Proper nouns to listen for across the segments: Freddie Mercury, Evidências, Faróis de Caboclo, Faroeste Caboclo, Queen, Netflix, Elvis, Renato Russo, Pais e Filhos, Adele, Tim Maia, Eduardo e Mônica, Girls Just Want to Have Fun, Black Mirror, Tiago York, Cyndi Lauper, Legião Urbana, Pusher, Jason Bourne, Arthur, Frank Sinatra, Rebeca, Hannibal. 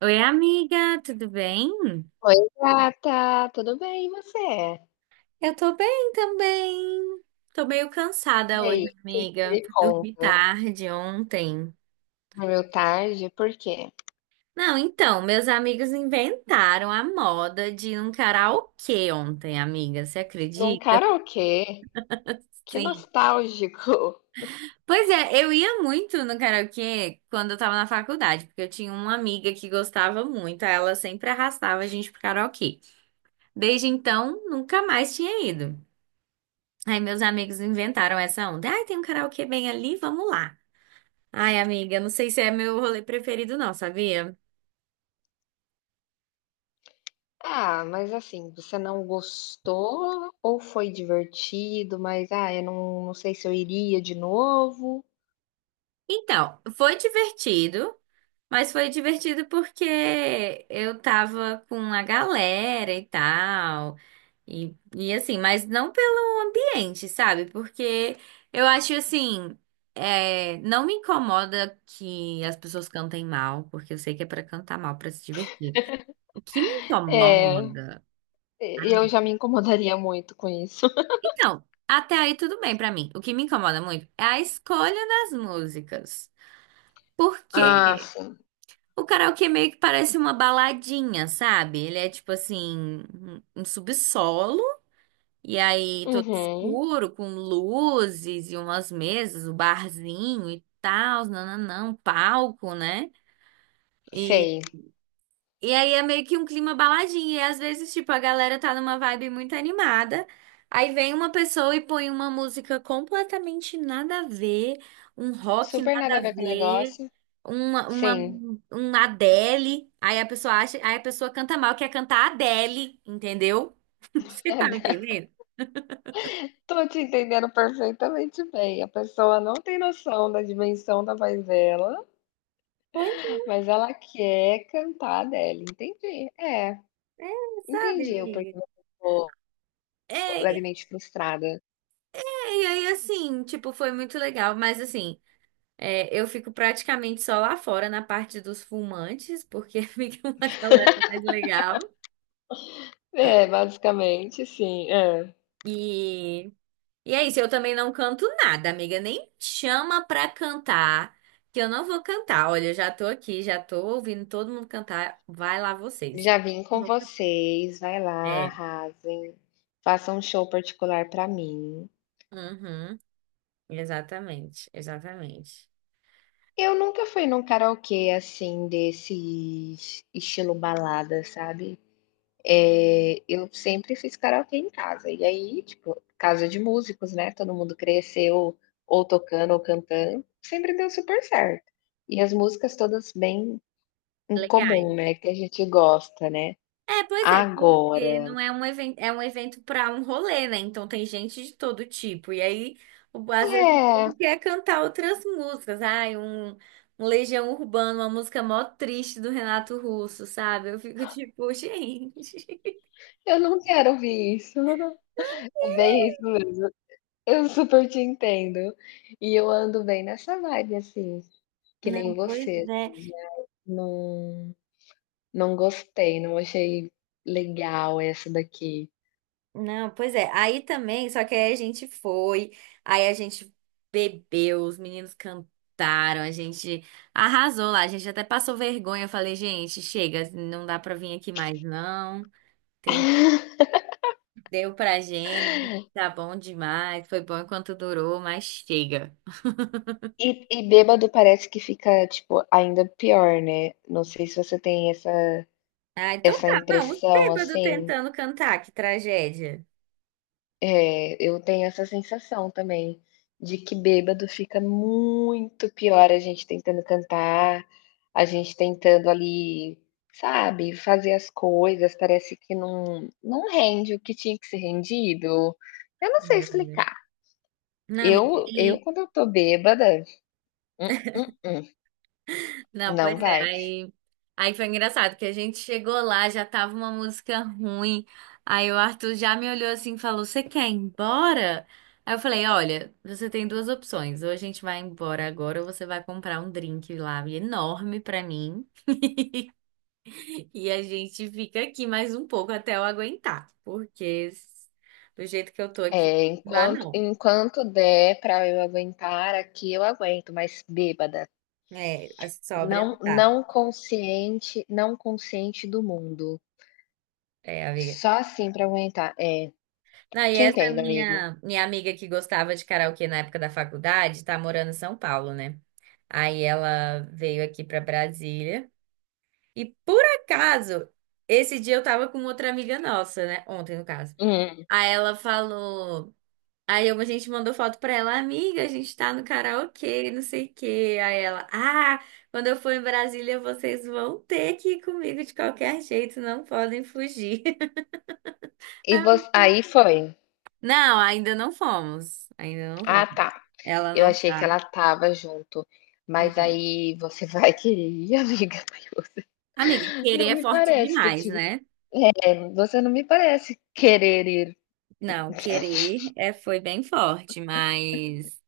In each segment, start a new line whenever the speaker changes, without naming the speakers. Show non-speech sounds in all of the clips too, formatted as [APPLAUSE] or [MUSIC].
Oi, amiga, tudo bem?
Oi, gata, tudo bem e você?
Eu tô bem também. Tô meio
E
cansada hoje,
aí, o que você
amiga.
me
Dormi
conta?
tarde ontem.
Meu tarde? Por quê?
Não, então, meus amigos inventaram a moda de ir num karaokê ontem, amiga. Você
Num
acredita?
karaokê? Que
Sim.
nostálgico! [LAUGHS]
Pois é, eu ia muito no karaokê quando eu tava na faculdade, porque eu tinha uma amiga que gostava muito, aí ela sempre arrastava a gente pro karaokê. Desde então, nunca mais tinha ido. Aí meus amigos inventaram essa onda. Ai, tem um karaokê bem ali, vamos lá. Ai, amiga, não sei se é meu rolê preferido não, sabia?
Ah, mas assim, você não gostou ou foi divertido, mas eu não sei se eu iria de novo.
Então, foi divertido, mas foi divertido porque eu tava com a galera e tal, e assim, mas não pelo ambiente, sabe? Porque eu acho assim, é, não me incomoda que as pessoas cantem mal, porque eu sei que é pra cantar mal, pra se divertir. O que me
É,
incomoda.
e eu já me incomodaria muito com isso. [LAUGHS]
Então, até aí tudo bem pra mim. O que me incomoda muito é a escolha das músicas.
Ah,
Porque
sim.
o karaokê meio que parece uma baladinha, sabe? Ele é tipo assim, um subsolo, e aí todo
Uhum.
escuro, com luzes e umas mesas, o barzinho e tal, nananã, um palco, né?
Sei.
E aí é meio que um clima baladinho. E às vezes, tipo, a galera tá numa vibe muito animada. Aí vem uma pessoa e põe uma música completamente nada a ver, um rock
Super
nada
nada
a
a ver com o
ver,
negócio.
uma, uma,
Sim.
um Adele. Aí a pessoa acha, aí a pessoa canta mal, quer cantar Adele, entendeu? [LAUGHS] Você tá me
[LAUGHS]
entendendo?
Tô te entendendo perfeitamente bem. A pessoa não tem noção da dimensão da voz dela,
Pois
mas ela quer cantar a Adele. Entendi. É,
é, sabe,
entendi o porquê
amiga?
você ficou
É, é,
levemente frustrada.
e aí assim, tipo, foi muito legal, mas assim. É, eu fico praticamente só lá fora na parte dos fumantes, porque [LAUGHS] fica uma galera mais legal.
É, basicamente sim. Hã.
E, e é isso, eu também não canto nada, amiga. Nem chama pra cantar, que eu não vou cantar. Olha, eu já tô aqui, já tô ouvindo todo mundo cantar. Vai lá vocês.
Já vim
Não
com
vou cantar.
vocês, vai lá,
É,
arrasem, façam um show particular pra mim.
uhum, exatamente, exatamente.
Eu nunca fui num karaokê, assim, desse estilo balada, sabe? Eu sempre fiz karaokê em casa, e aí, tipo, casa de músicos, né, todo mundo cresceu ou tocando ou cantando, sempre deu super certo. E as músicas todas bem em
Legal.
comum, né, que a gente gosta, né.
É, pois é, porque não
Agora
é um evento, é um evento para um rolê, né? Então tem gente de todo tipo. E aí, às vezes, o
é,
povo quer cantar outras músicas. Ai, um Legião Urbana, uma música mó triste do Renato Russo, sabe? Eu fico [LAUGHS] tipo, gente.
eu não quero ouvir isso. [LAUGHS] É bem isso mesmo. Eu super te entendo. E eu ando bem nessa vibe, assim, que nem
Não, pois
você,
é.
assim, de não não gostei, não achei legal essa daqui.
Não, pois é. Aí também, só que aí a gente foi, aí a gente bebeu, os meninos cantaram, a gente arrasou lá, a gente até passou vergonha. Eu falei, gente, chega, não dá pra vir aqui mais, não. Entendeu pra gente, tá bom demais, foi bom enquanto durou, mas chega.
E bêbado parece que fica, tipo, ainda pior, né. Não sei se você tem
Ah, então
essa
tá, não, os
impressão,
bêbados
assim.
tentando cantar, que tragédia.
É, eu tenho essa sensação também, de que bêbado fica muito pior, a gente tentando cantar, a gente tentando ali, sabe, fazer as coisas, parece que não rende o que tinha que ser rendido. Eu não sei
Sim, amiga.
explicar.
Não, amiga,
Eu
e.
eu quando eu tô bêbada, hum, hum, hum,
Não,
não
pois é,
vai.
aí foi engraçado, porque a gente chegou lá, já tava uma música ruim, aí o Arthur já me olhou assim e falou, você quer ir embora? Aí eu falei, olha, você tem duas opções, ou a gente vai embora agora, ou você vai comprar um drink lá enorme pra mim. E a gente fica aqui mais um pouco até eu aguentar, porque do jeito que eu tô aqui,
É,
não dá não.
enquanto der para eu aguentar aqui, eu aguento, mas bêbada,
É, a sóbria não
não
dá.
não consciente do mundo.
É, amiga.
Só assim para aguentar. É,
Não, e
te
essa
entendo, amiga.
minha amiga que gostava de karaokê na época da faculdade, tá morando em São Paulo, né? Aí ela veio aqui pra Brasília. E por acaso, esse dia eu tava com outra amiga nossa, né? Ontem, no caso.
Hum.
Aí ela falou. Aí a gente mandou foto pra ela, amiga, a gente tá no karaokê, não sei o quê. Aí ela, ah, quando eu for em Brasília, vocês vão ter que ir comigo de qualquer jeito, não podem fugir. [LAUGHS]
E voc aí foi.
Não, ainda não fomos, ainda não
Ah,
vamos.
tá.
Ela
Eu
não
achei que
tá,
ela tava junto, mas
não.
aí você [LAUGHS] vai querer ir, [LAUGHS] amiga? Mas
Amiga,
você
querer
não
é
me
forte
parece, tô
demais,
te
né?
é, você não me parece querer ir.
Não, querer é, foi bem forte, mas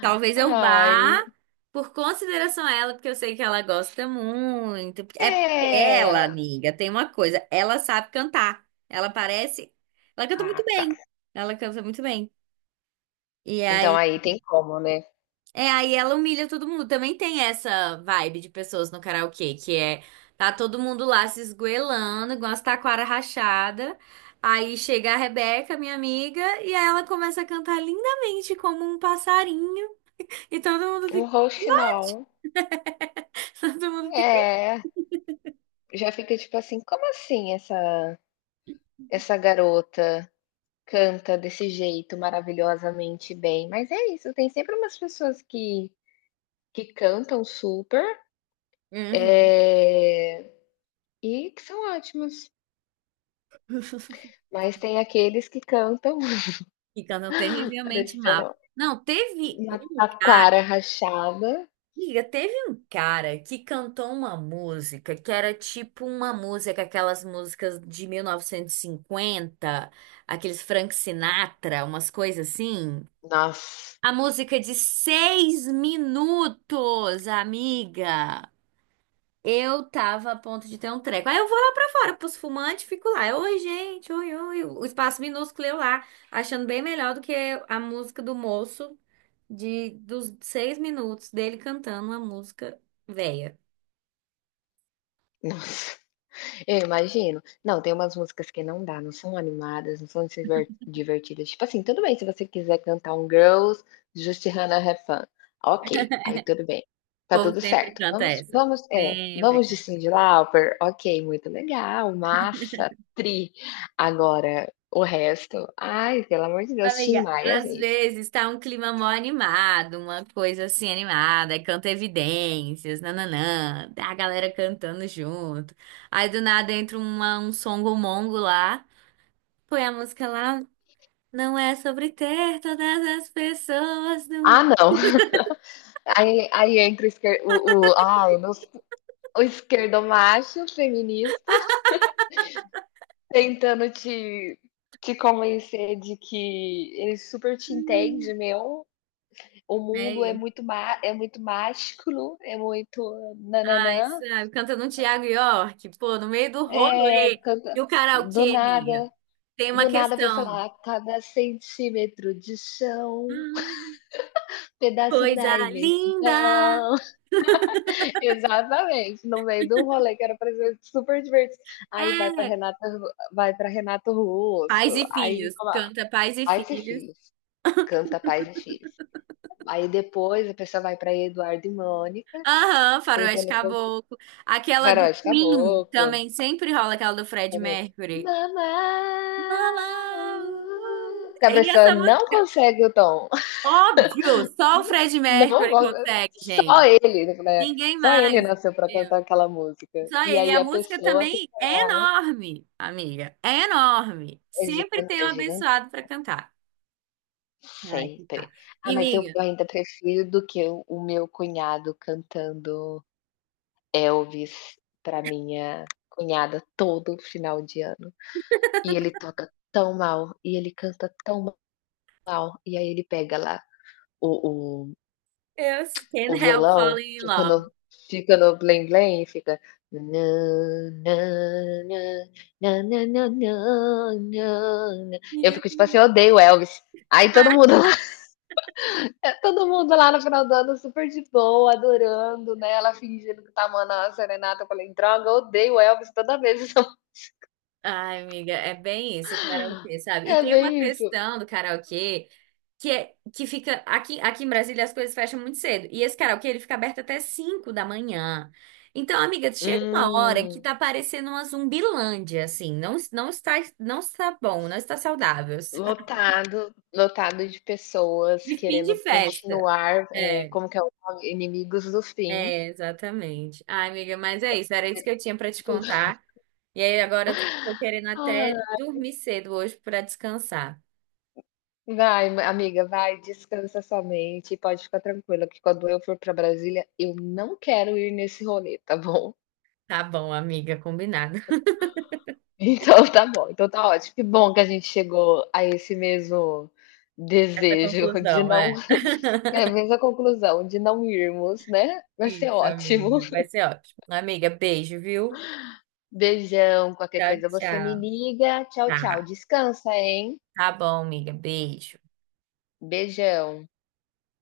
talvez eu vá
Ai,
por consideração a ela, porque eu sei que ela gosta muito. É porque ela,
é.
amiga, tem uma coisa, ela sabe cantar. Ela parece, ela canta muito
Ah, tá.
bem. Ela canta muito bem. E
Então
aí,
aí tem como, né?
é, aí ela humilha todo mundo. Também tem essa vibe de pessoas no karaokê, que é tá todo mundo lá se esgoelando, igual as taquara rachada. Aí chega a Rebeca, minha amiga, e aí ela começa a cantar lindamente como um passarinho, e todo mundo
Um
fica.
roast não.
[LAUGHS] Todo mundo fica.
É, já fica tipo assim: "Como assim essa garota canta desse jeito maravilhosamente bem?". Mas é isso, tem sempre umas pessoas que cantam super,
Uhum.
eh, e que são ótimos.
[LAUGHS]
Mas tem aqueles que cantam
Então não
[LAUGHS]
terrivelmente má.
parecendo
Não, teve
uma
um cara,
taquara rachada.
amiga, teve um cara que cantou uma música que era tipo uma música, aquelas músicas de 1950, aqueles Frank Sinatra, umas coisas assim.
Nossa,
A música de 6 minutos, amiga. Eu tava a ponto de ter um treco. Aí eu vou lá pra fora, pros fumantes, fico lá. Eu, oi, gente, oi, oi. O espaço minúsculo eu lá, achando bem melhor do que a música do moço de dos 6 minutos dele cantando uma música velha.
Nossa. Eu imagino. Não, tem umas músicas que não dá, não são animadas, não são divertidas. Tipo assim, tudo bem se você quiser cantar um Girls Just Hannah Have Fun. Ok, aí tudo bem,
O
tá
povo
tudo
sempre
certo.
canta essa.
Vamos é,
Sempre.
vamos de Cyndi Lauper, ok, muito legal, massa, tri. Agora, o resto, ai, pelo amor de Deus, Tim
Amiga,
Maia,
às
gente.
vezes tá um clima mó animado, uma coisa assim animada, aí canta Evidências, nananã, tá a galera cantando junto. Aí do nada entra um songo mongo lá, põe a música lá. Não é sobre ter todas as pessoas do
Ah,
mundo.
não. [LAUGHS] Aí entra o esquer o ai, nos o esquerdomacho feminista. Tentando te convencer de que ele super te
Hum,
entende, meu, o
É
mundo é
isso.
muito má é muito mágico, é muito nananã
Ai,
nã,
sabe, cantando um Tiago York, pô, no meio do rolê.
canta
E o
do
karaokê, amiga?
nada,
Tem uma
do nada vai, sei
questão.
lá, cada centímetro de chão,
Hum,
pedaço
coisa
da
linda!
imensidão. [LAUGHS] Exatamente, no meio do rolê que era pra ser super divertido. Aí
É,
Vai pra Renato Russo,
pais e
aí
filhos.
colo
Canta pais e
aí se
filhos.
Filhos, canta Pais e Filhos. Aí depois a pessoa vai para Eduardo e Mônica,
Aham, Faroeste
tentando conqui
Caboclo. Aquela do
Faróis de
Queen
Caboclo,
também sempre rola aquela do Fred
também.
Mercury.
Mamá,
Lá, lá, uh.
que a
E
pessoa
essa
não
música.
consegue o tom. [LAUGHS]
Óbvio, só o Fred
Não
Mercury
gosta
consegue,
só
gente.
ele, né,
Ninguém
só ele
mais.
nasceu para
Entendeu?
cantar aquela música.
Só
E
ele. E
aí
a
a
música
pessoa
também é enorme, amiga. É enorme. Sempre tem
é
um
gigante
abençoado pra cantar. Ai, que tá.
sempre.
E,
Ah, mas eu
amiga,
ainda prefiro do que o meu cunhado cantando Elvis para minha cunhada todo final de ano. E ele toca tão mal, e ele canta tão mal, e aí ele pega lá o o
eu
o
can't help
violão,
falling in
fica
love.
no blém-blém e fica nã nã nã, nã nã nã nã nã nã. Eu
Yeah.
fico tipo assim: "Eu odeio Elvis". Aí todo mundo lá [LAUGHS] todo mundo lá no final do ano super de boa, adorando, né, ela fingindo que tá amando a serenata, eu falei: "Droga, eu odeio Elvis toda vez". [LAUGHS]
Ai, amiga, é bem isso, o karaokê, sabe? E
É
tem uma
bem isso.
questão do karaokê que é que fica aqui, aqui em Brasília as coisas fecham muito cedo. E esse karaokê ele fica aberto até 5 da manhã. Então, amiga, chega uma hora que
Hum.
tá parecendo uma zumbilândia, assim, não, não está bom, não está saudável. [LAUGHS] Sabe?
Lotado, lotado de pessoas
De fim de
querendo
festa.
continuar,
É,
como que é o nome? Inimigos do fim.
é, exatamente. Ai, amiga, mas é isso, era isso que eu tinha pra te contar. E aí agora eu tô querendo até
Ah,
dormir cedo hoje pra descansar.
vai, ma- amiga, vai, descansa sua mente e pode ficar tranquila que quando eu for para Brasília, eu não quero ir nesse rolê, tá bom?
Tá bom, amiga, combinado. [LAUGHS]
[LAUGHS] Então tá bom, então tá ótimo. Que bom que a gente chegou a esse mesmo
Essa
desejo de
conclusão,
não
é.
[LAUGHS] é a mesma conclusão, de não irmos, né? Vai ser
Isso,
ótimo.
amiga. Vai ser ótimo. Amiga, beijo, viu?
Beijão, qualquer
Tchau,
coisa você me
tchau.
liga. Tchau,
Tá,
tchau. Descansa, hein?
tá bom, amiga. Beijo.
Beijão.